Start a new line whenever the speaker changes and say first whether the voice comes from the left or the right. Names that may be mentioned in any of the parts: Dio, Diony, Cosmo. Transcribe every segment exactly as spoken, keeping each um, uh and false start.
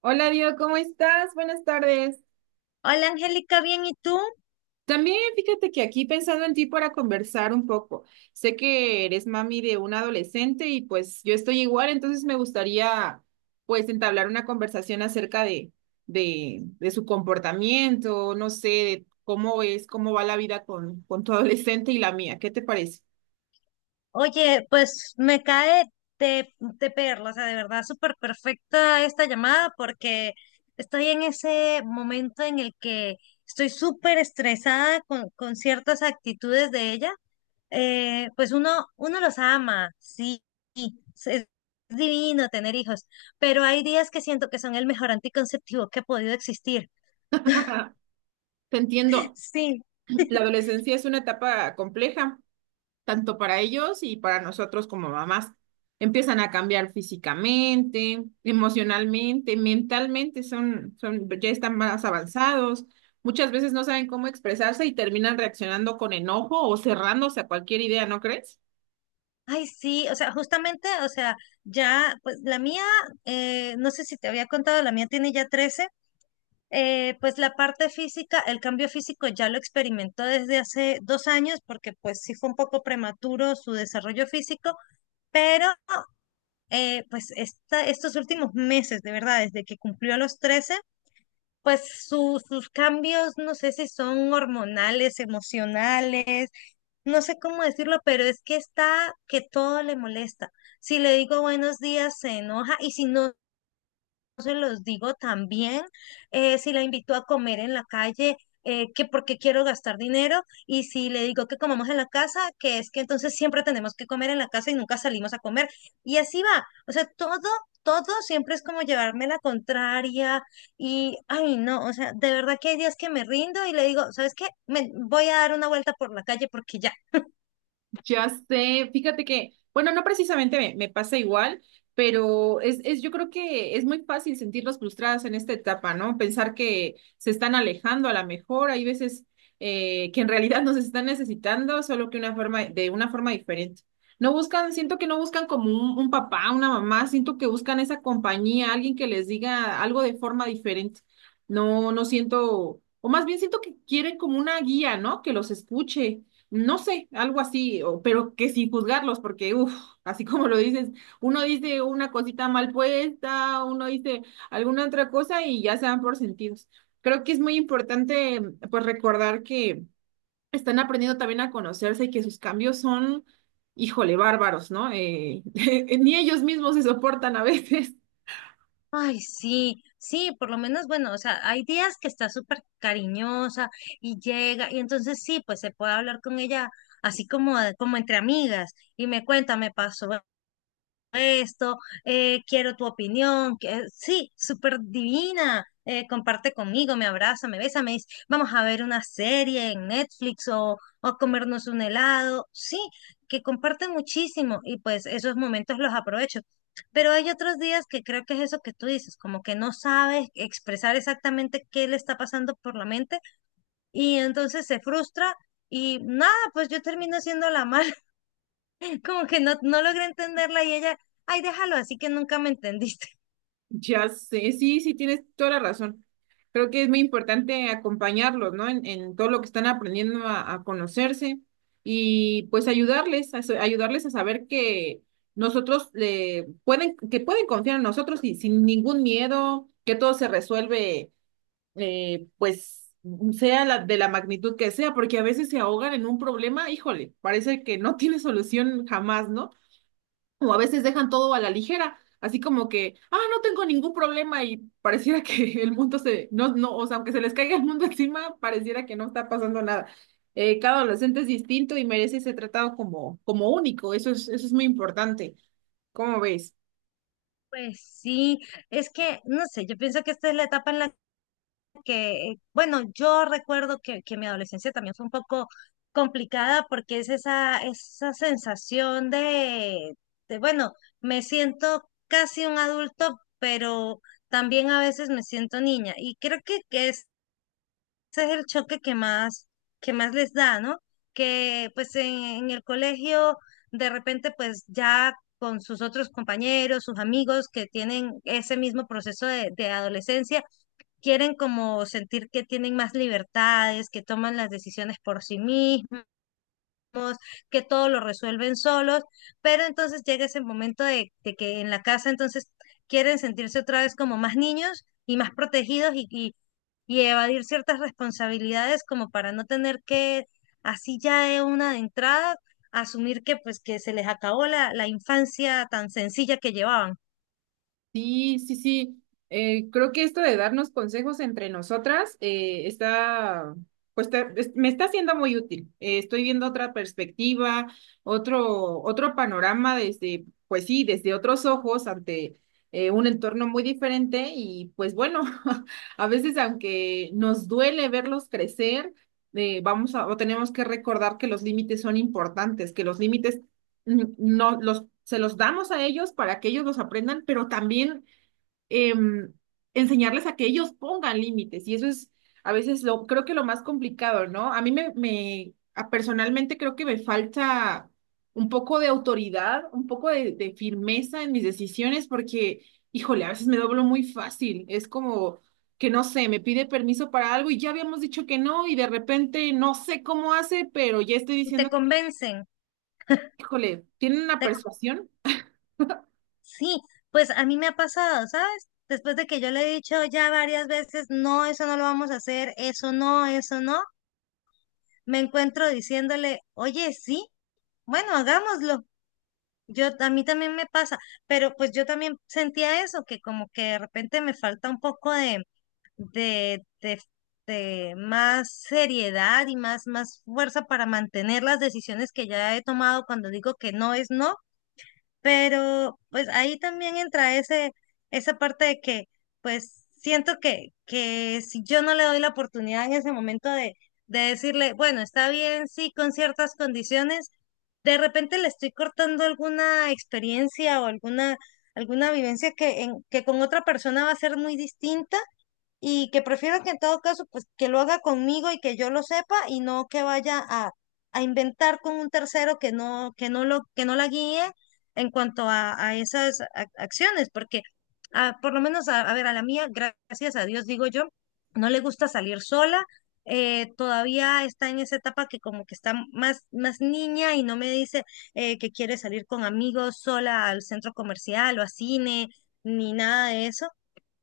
right: Hola, Dio, ¿cómo estás? Buenas tardes.
left: Hola Angélica, bien, ¿y tú?
right: También fíjate que aquí pensando en ti para conversar un poco. Sé que eres mami de un adolescente y pues yo estoy igual, entonces me gustaría pues entablar una conversación acerca de, de, de su comportamiento, no sé, de cómo es, cómo va la vida con, con tu adolescente y la mía. ¿Qué te parece?
left: Oye, pues me cae de, de perla, o sea, de verdad súper perfecta esta llamada porque estoy en ese momento en el que estoy súper estresada con, con ciertas actitudes de ella. Eh, pues uno, uno los ama, sí, sí, es es divino tener hijos, pero hay días que siento que son el mejor anticonceptivo que ha podido existir.
right: Te entiendo.
left: Sí.
right: La adolescencia es una etapa compleja tanto para ellos y para nosotros como mamás. Empiezan a cambiar físicamente, emocionalmente, mentalmente, son, son, ya están más avanzados. Muchas veces no saben cómo expresarse y terminan reaccionando con enojo o cerrándose a cualquier idea, ¿no crees?
left: Ay, sí, o sea, justamente, o sea, ya, pues la mía, eh, no sé si te había contado, la mía tiene ya trece. Eh, pues la parte física, el cambio físico ya lo experimentó desde hace dos años, porque pues sí fue un poco prematuro su desarrollo físico, pero eh, pues esta, Estos últimos meses, de verdad, desde que cumplió los trece, pues su- sus cambios, no sé si son hormonales, emocionales, no sé cómo decirlo, pero es que está que todo le molesta. Si le digo buenos días, se enoja y si no se los digo también. Eh, si la invito a comer en la calle, eh, que porque quiero gastar dinero, y si le digo que comamos en la casa, que es que entonces siempre tenemos que comer en la casa y nunca salimos a comer. Y así va. O sea, todo, todo siempre es como llevarme la contraria y, ay, no, o sea, de verdad que hay días que me rindo y le digo, ¿sabes qué? Me voy a dar una vuelta por la calle porque ya.
right: Ya sé, fíjate que, bueno, no precisamente me, me pasa igual, pero es, es, yo creo que es muy fácil sentirlos frustrados en esta etapa, ¿no? Pensar que se están alejando a la mejor, hay veces eh, que en realidad nos están necesitando, solo que una forma, de una forma diferente. No buscan, siento que no buscan como un, un papá, una mamá, siento que buscan esa compañía, alguien que les diga algo de forma diferente. No, no siento, o más bien siento que quieren como una guía, ¿no? Que los escuche, no sé, algo así, o- pero que sin juzgarlos, porque, uff, así como lo dices, uno dice una cosita mal puesta, uno dice alguna otra cosa y ya se dan por sentidos. Creo que es muy importante, pues, recordar que están aprendiendo también a conocerse y que sus cambios son, híjole, bárbaros, ¿no? Eh, ni ellos mismos se soportan a veces.
left: Ay, sí, sí, por lo menos, bueno, o sea, hay días que está súper cariñosa y llega, y entonces sí, pues se puede hablar con ella así como, de- como entre amigas, y me cuenta, me pasó esto. Eh, quiero tu opinión, que sí, súper divina. Eh, comparte conmigo, me abraza, me besa, me dice, vamos a ver una serie en Netflix o, o comernos un helado, sí, que comparten muchísimo y pues esos momentos los aprovecho. Pero hay otros días que creo que es eso que tú dices, como que no sabes expresar exactamente qué le está pasando por la mente y entonces se frustra y nada, pues yo termino siendo la mala. Como que no, no logré entenderla y ella, ay, déjalo, así que nunca me entendiste.
right: Ya sé, sí, sí, tienes toda la razón. Creo que es muy importante acompañarlos, ¿no? En, en todo lo que están aprendiendo a, a conocerse y pues ayudarles, a, sa- ayudarles a saber que nosotros le pueden, que pueden confiar en nosotros y sin ningún miedo, que todo se resuelve, eh, pues sea la, de la magnitud que sea, porque a veces se ahogan en un problema, híjole, parece que no tiene solución jamás, ¿no? O a veces dejan todo a la ligera, así como que, ah, no tengo ningún problema y pareciera que el mundo se, no, no, o sea, aunque se les caiga el mundo encima, pareciera que no está pasando nada. Eh, cada adolescente es distinto y merece ser tratado como, como único, eso es, eso es muy importante. ¿Cómo ves?
left: Pues sí, es que, no sé, yo pienso que esta es la etapa en la que, eh, bueno, yo recuerdo que, que mi adolescencia también fue un poco complicada porque es esa, esa sensación de, de, bueno, me siento casi un adulto, pero también a veces me siento niña. Y creo que, que ese es el choque que más, que más les da, ¿no? Que pues en, en el colegio de repente pues ya con sus otros compañeros, sus amigos que tienen ese mismo proceso de, de adolescencia, quieren como sentir que tienen más libertades, que toman las decisiones por sí mismos, que todo lo resuelven solos, pero entonces llega ese momento de, de que en la casa entonces quieren sentirse otra vez como más niños y más protegidos y, y, y, evadir ciertas responsabilidades como para no tener que así ya de una de entrada asumir que pues que se les acabó la, la infancia tan sencilla que llevaban.
right: Sí, sí, sí. Eh, creo que esto de darnos consejos entre nosotras eh, está, pues te- es- me está siendo muy útil. Eh, estoy viendo otra perspectiva, otro, otro panorama desde, pues sí, desde otros ojos ante eh, un entorno muy diferente y pues bueno, a veces aunque nos duele verlos crecer, eh, vamos a, o tenemos que recordar que los límites son importantes, que los límites no los, se los damos a ellos para que ellos los aprendan, pero también em, enseñarles a que ellos pongan límites. Y eso es a veces lo, creo que lo más complicado, ¿no? A mí me, me a- personalmente creo que me falta un poco de autoridad, un poco de, de firmeza en mis decisiones, porque, híjole, a veces me doblo muy fácil. Es como que no sé, me pide permiso para algo y ya habíamos dicho que no, y de repente no sé cómo hace, pero ya estoy
left: Y te
right: diciendo que,
left: convencen,
right: híjole, tiene una
left: te-
right: persuasión.
left: sí, pues a mí me ha pasado, ¿sabes? Después de que yo le he dicho ya varias veces, no, eso no lo vamos a hacer, eso no, eso no, me encuentro diciéndole, oye, sí, bueno, hagámoslo. Yo, a mí también me pasa, pero pues yo también sentía eso, que como que de repente me falta un poco de, de, de, de más seriedad y más, más fuerza para mantener las decisiones que ya he tomado cuando digo que no es no, pero pues ahí también entra ese, esa parte de que pues siento que, que si yo no le doy la oportunidad en ese momento de, de decirle, bueno, está bien, sí, con ciertas condiciones, de repente le estoy cortando alguna experiencia o alguna, alguna vivencia que, en, que con otra persona va a ser muy distinta y que prefiero que en todo caso, pues que lo haga conmigo y que yo lo sepa y no que vaya a, a inventar con un tercero que no, que no lo, que no la guíe en cuanto a, a esas ac- acciones, porque ah, por lo menos, a, a ver, a la mía, gracias a Dios, digo yo, no le gusta salir sola. Eh, todavía está en esa etapa que como que está más, más niña y no me dice eh, que quiere salir con amigos sola al centro comercial o a cine ni nada de eso,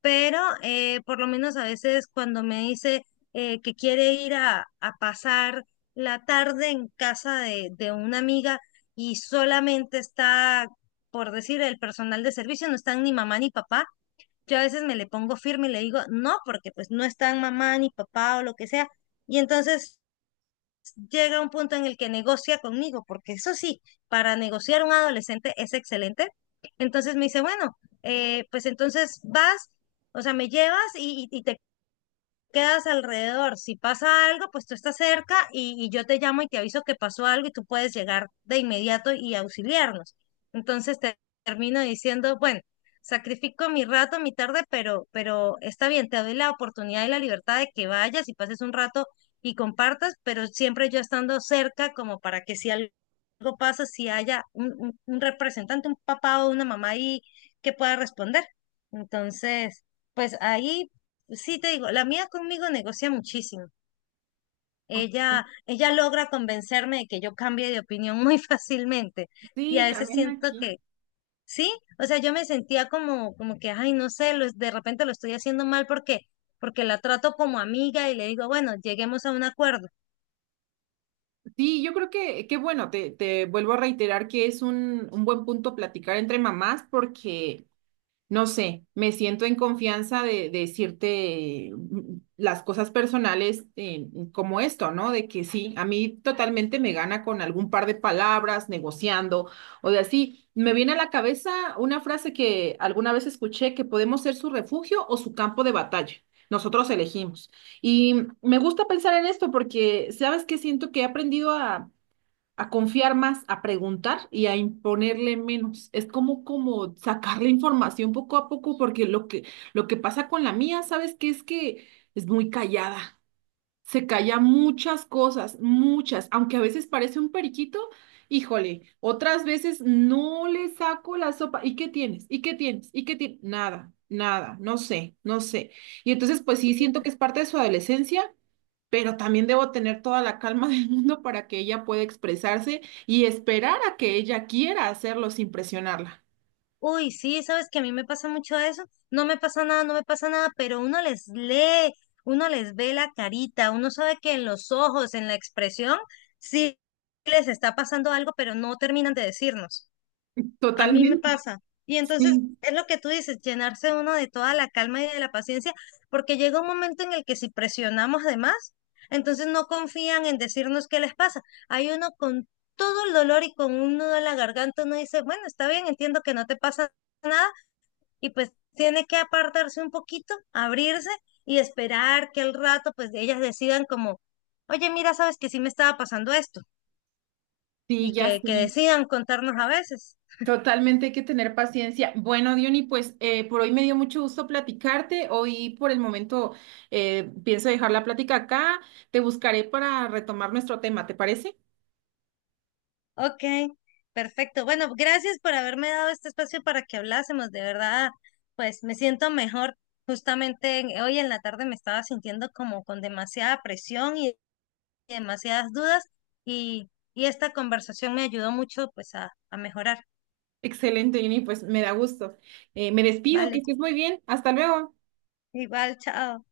left: pero eh, por lo menos a veces cuando me dice eh, que quiere ir a, a pasar la tarde en casa de, de una amiga y solamente está, por decir, el personal de servicio, no están ni mamá ni papá, yo a veces me le pongo firme y le digo, no, porque pues no están mamá ni papá o lo que sea. Y entonces llega a un punto en el que negocia conmigo, porque eso sí, para negociar un adolescente es excelente. Entonces me dice, bueno, eh, pues entonces vas, o sea, me llevas y, y- y te quedas alrededor. Si pasa algo, pues tú estás cerca y, y yo te llamo y te aviso que pasó algo y tú puedes llegar de inmediato y auxiliarnos. Entonces te termino diciendo, bueno, sacrifico mi rato, mi tarde, pero, pero está bien, te doy la oportunidad y la libertad de que vayas y pases un rato y compartas, pero siempre yo estando cerca como para que si algo pasa, si haya un, un un representante, un papá o una mamá ahí que pueda responder. Entonces, pues ahí. Sí, te digo, la mía conmigo negocia muchísimo.
right: Ok.
left: Ella, ella logra convencerme de que yo cambie de opinión muy fácilmente. Y
right: Sí,
left: a veces
right: también
left: siento
right: aquí.
left: que sí, o sea, yo me sentía como, como que, ay, no sé, lo- de repente lo estoy haciendo mal porque, porque la trato como amiga y le digo, bueno, lleguemos a un acuerdo.
right: Sí, yo creo que, que bueno, te, te vuelvo a reiterar que es un, un buen punto platicar entre mamás porque no sé, me siento en confianza de, de decirte mm, las cosas personales eh, como esto, ¿no? De que sí, a mí totalmente me gana con algún par de palabras, negociando o de así. Me viene a la cabeza una frase que alguna vez escuché, que podemos ser su refugio o su campo de batalla. Nosotros elegimos. Y me gusta pensar en esto porque, ¿sabes qué? Siento que he aprendido a a confiar más, a preguntar y a imponerle menos. Es como, como sacar la información poco a poco, porque lo que, lo que pasa con la mía, ¿sabes qué? Es que es muy callada, se calla muchas cosas, muchas, aunque a veces parece un periquito, híjole, otras veces no le saco la sopa. ¿Y qué tienes? ¿Y qué tienes? ¿Y qué tienes? Nada, nada, no sé, no sé. Y entonces, pues sí, siento que es parte de su adolescencia, pero también debo tener toda la calma del mundo para que ella pueda expresarse y esperar a que ella quiera hacerlo sin presionarla.
left: Uy, sí, sabes que a mí me pasa mucho eso. No me pasa nada, no me pasa nada, pero uno les lee, uno les ve la carita, uno sabe que en los ojos, en la expresión, sí les está pasando algo, pero no terminan de decirnos. A mí me
right: Totalmente,
left: pasa. Y entonces
right: sí,
left: es lo que tú dices, llenarse uno de toda la calma y de la paciencia, porque llega un momento en el que si presionamos de más, entonces no confían en decirnos qué les pasa. Hay uno con todo el dolor y con un nudo en la garganta, uno dice, bueno, está bien, entiendo que no te pasa nada, y pues tiene que apartarse un poquito, abrirse y esperar que al rato pues ellas decidan como, oye, mira, sabes que sí me estaba pasando esto,
right: sí,
left: y
right: ya
left: que,
right: sé.
left: que decidan contarnos a veces.
right: Totalmente hay que tener paciencia. Bueno, Diony, pues eh, por hoy me dio mucho gusto platicarte. Hoy por el momento eh, pienso dejar la plática acá. Te buscaré para retomar nuestro tema, ¿te parece?
left: Ok, perfecto. Bueno, gracias por haberme dado este espacio para que hablásemos. De verdad, pues me siento mejor. Justamente en- hoy en la tarde me estaba sintiendo como con demasiada presión y demasiadas dudas y, y esta conversación me ayudó mucho pues a, a mejorar.
right: Excelente, Diony, pues me da gusto. Eh, me despido, que
left: Vale,
right: estés muy bien. Hasta luego.
left: igual, chao.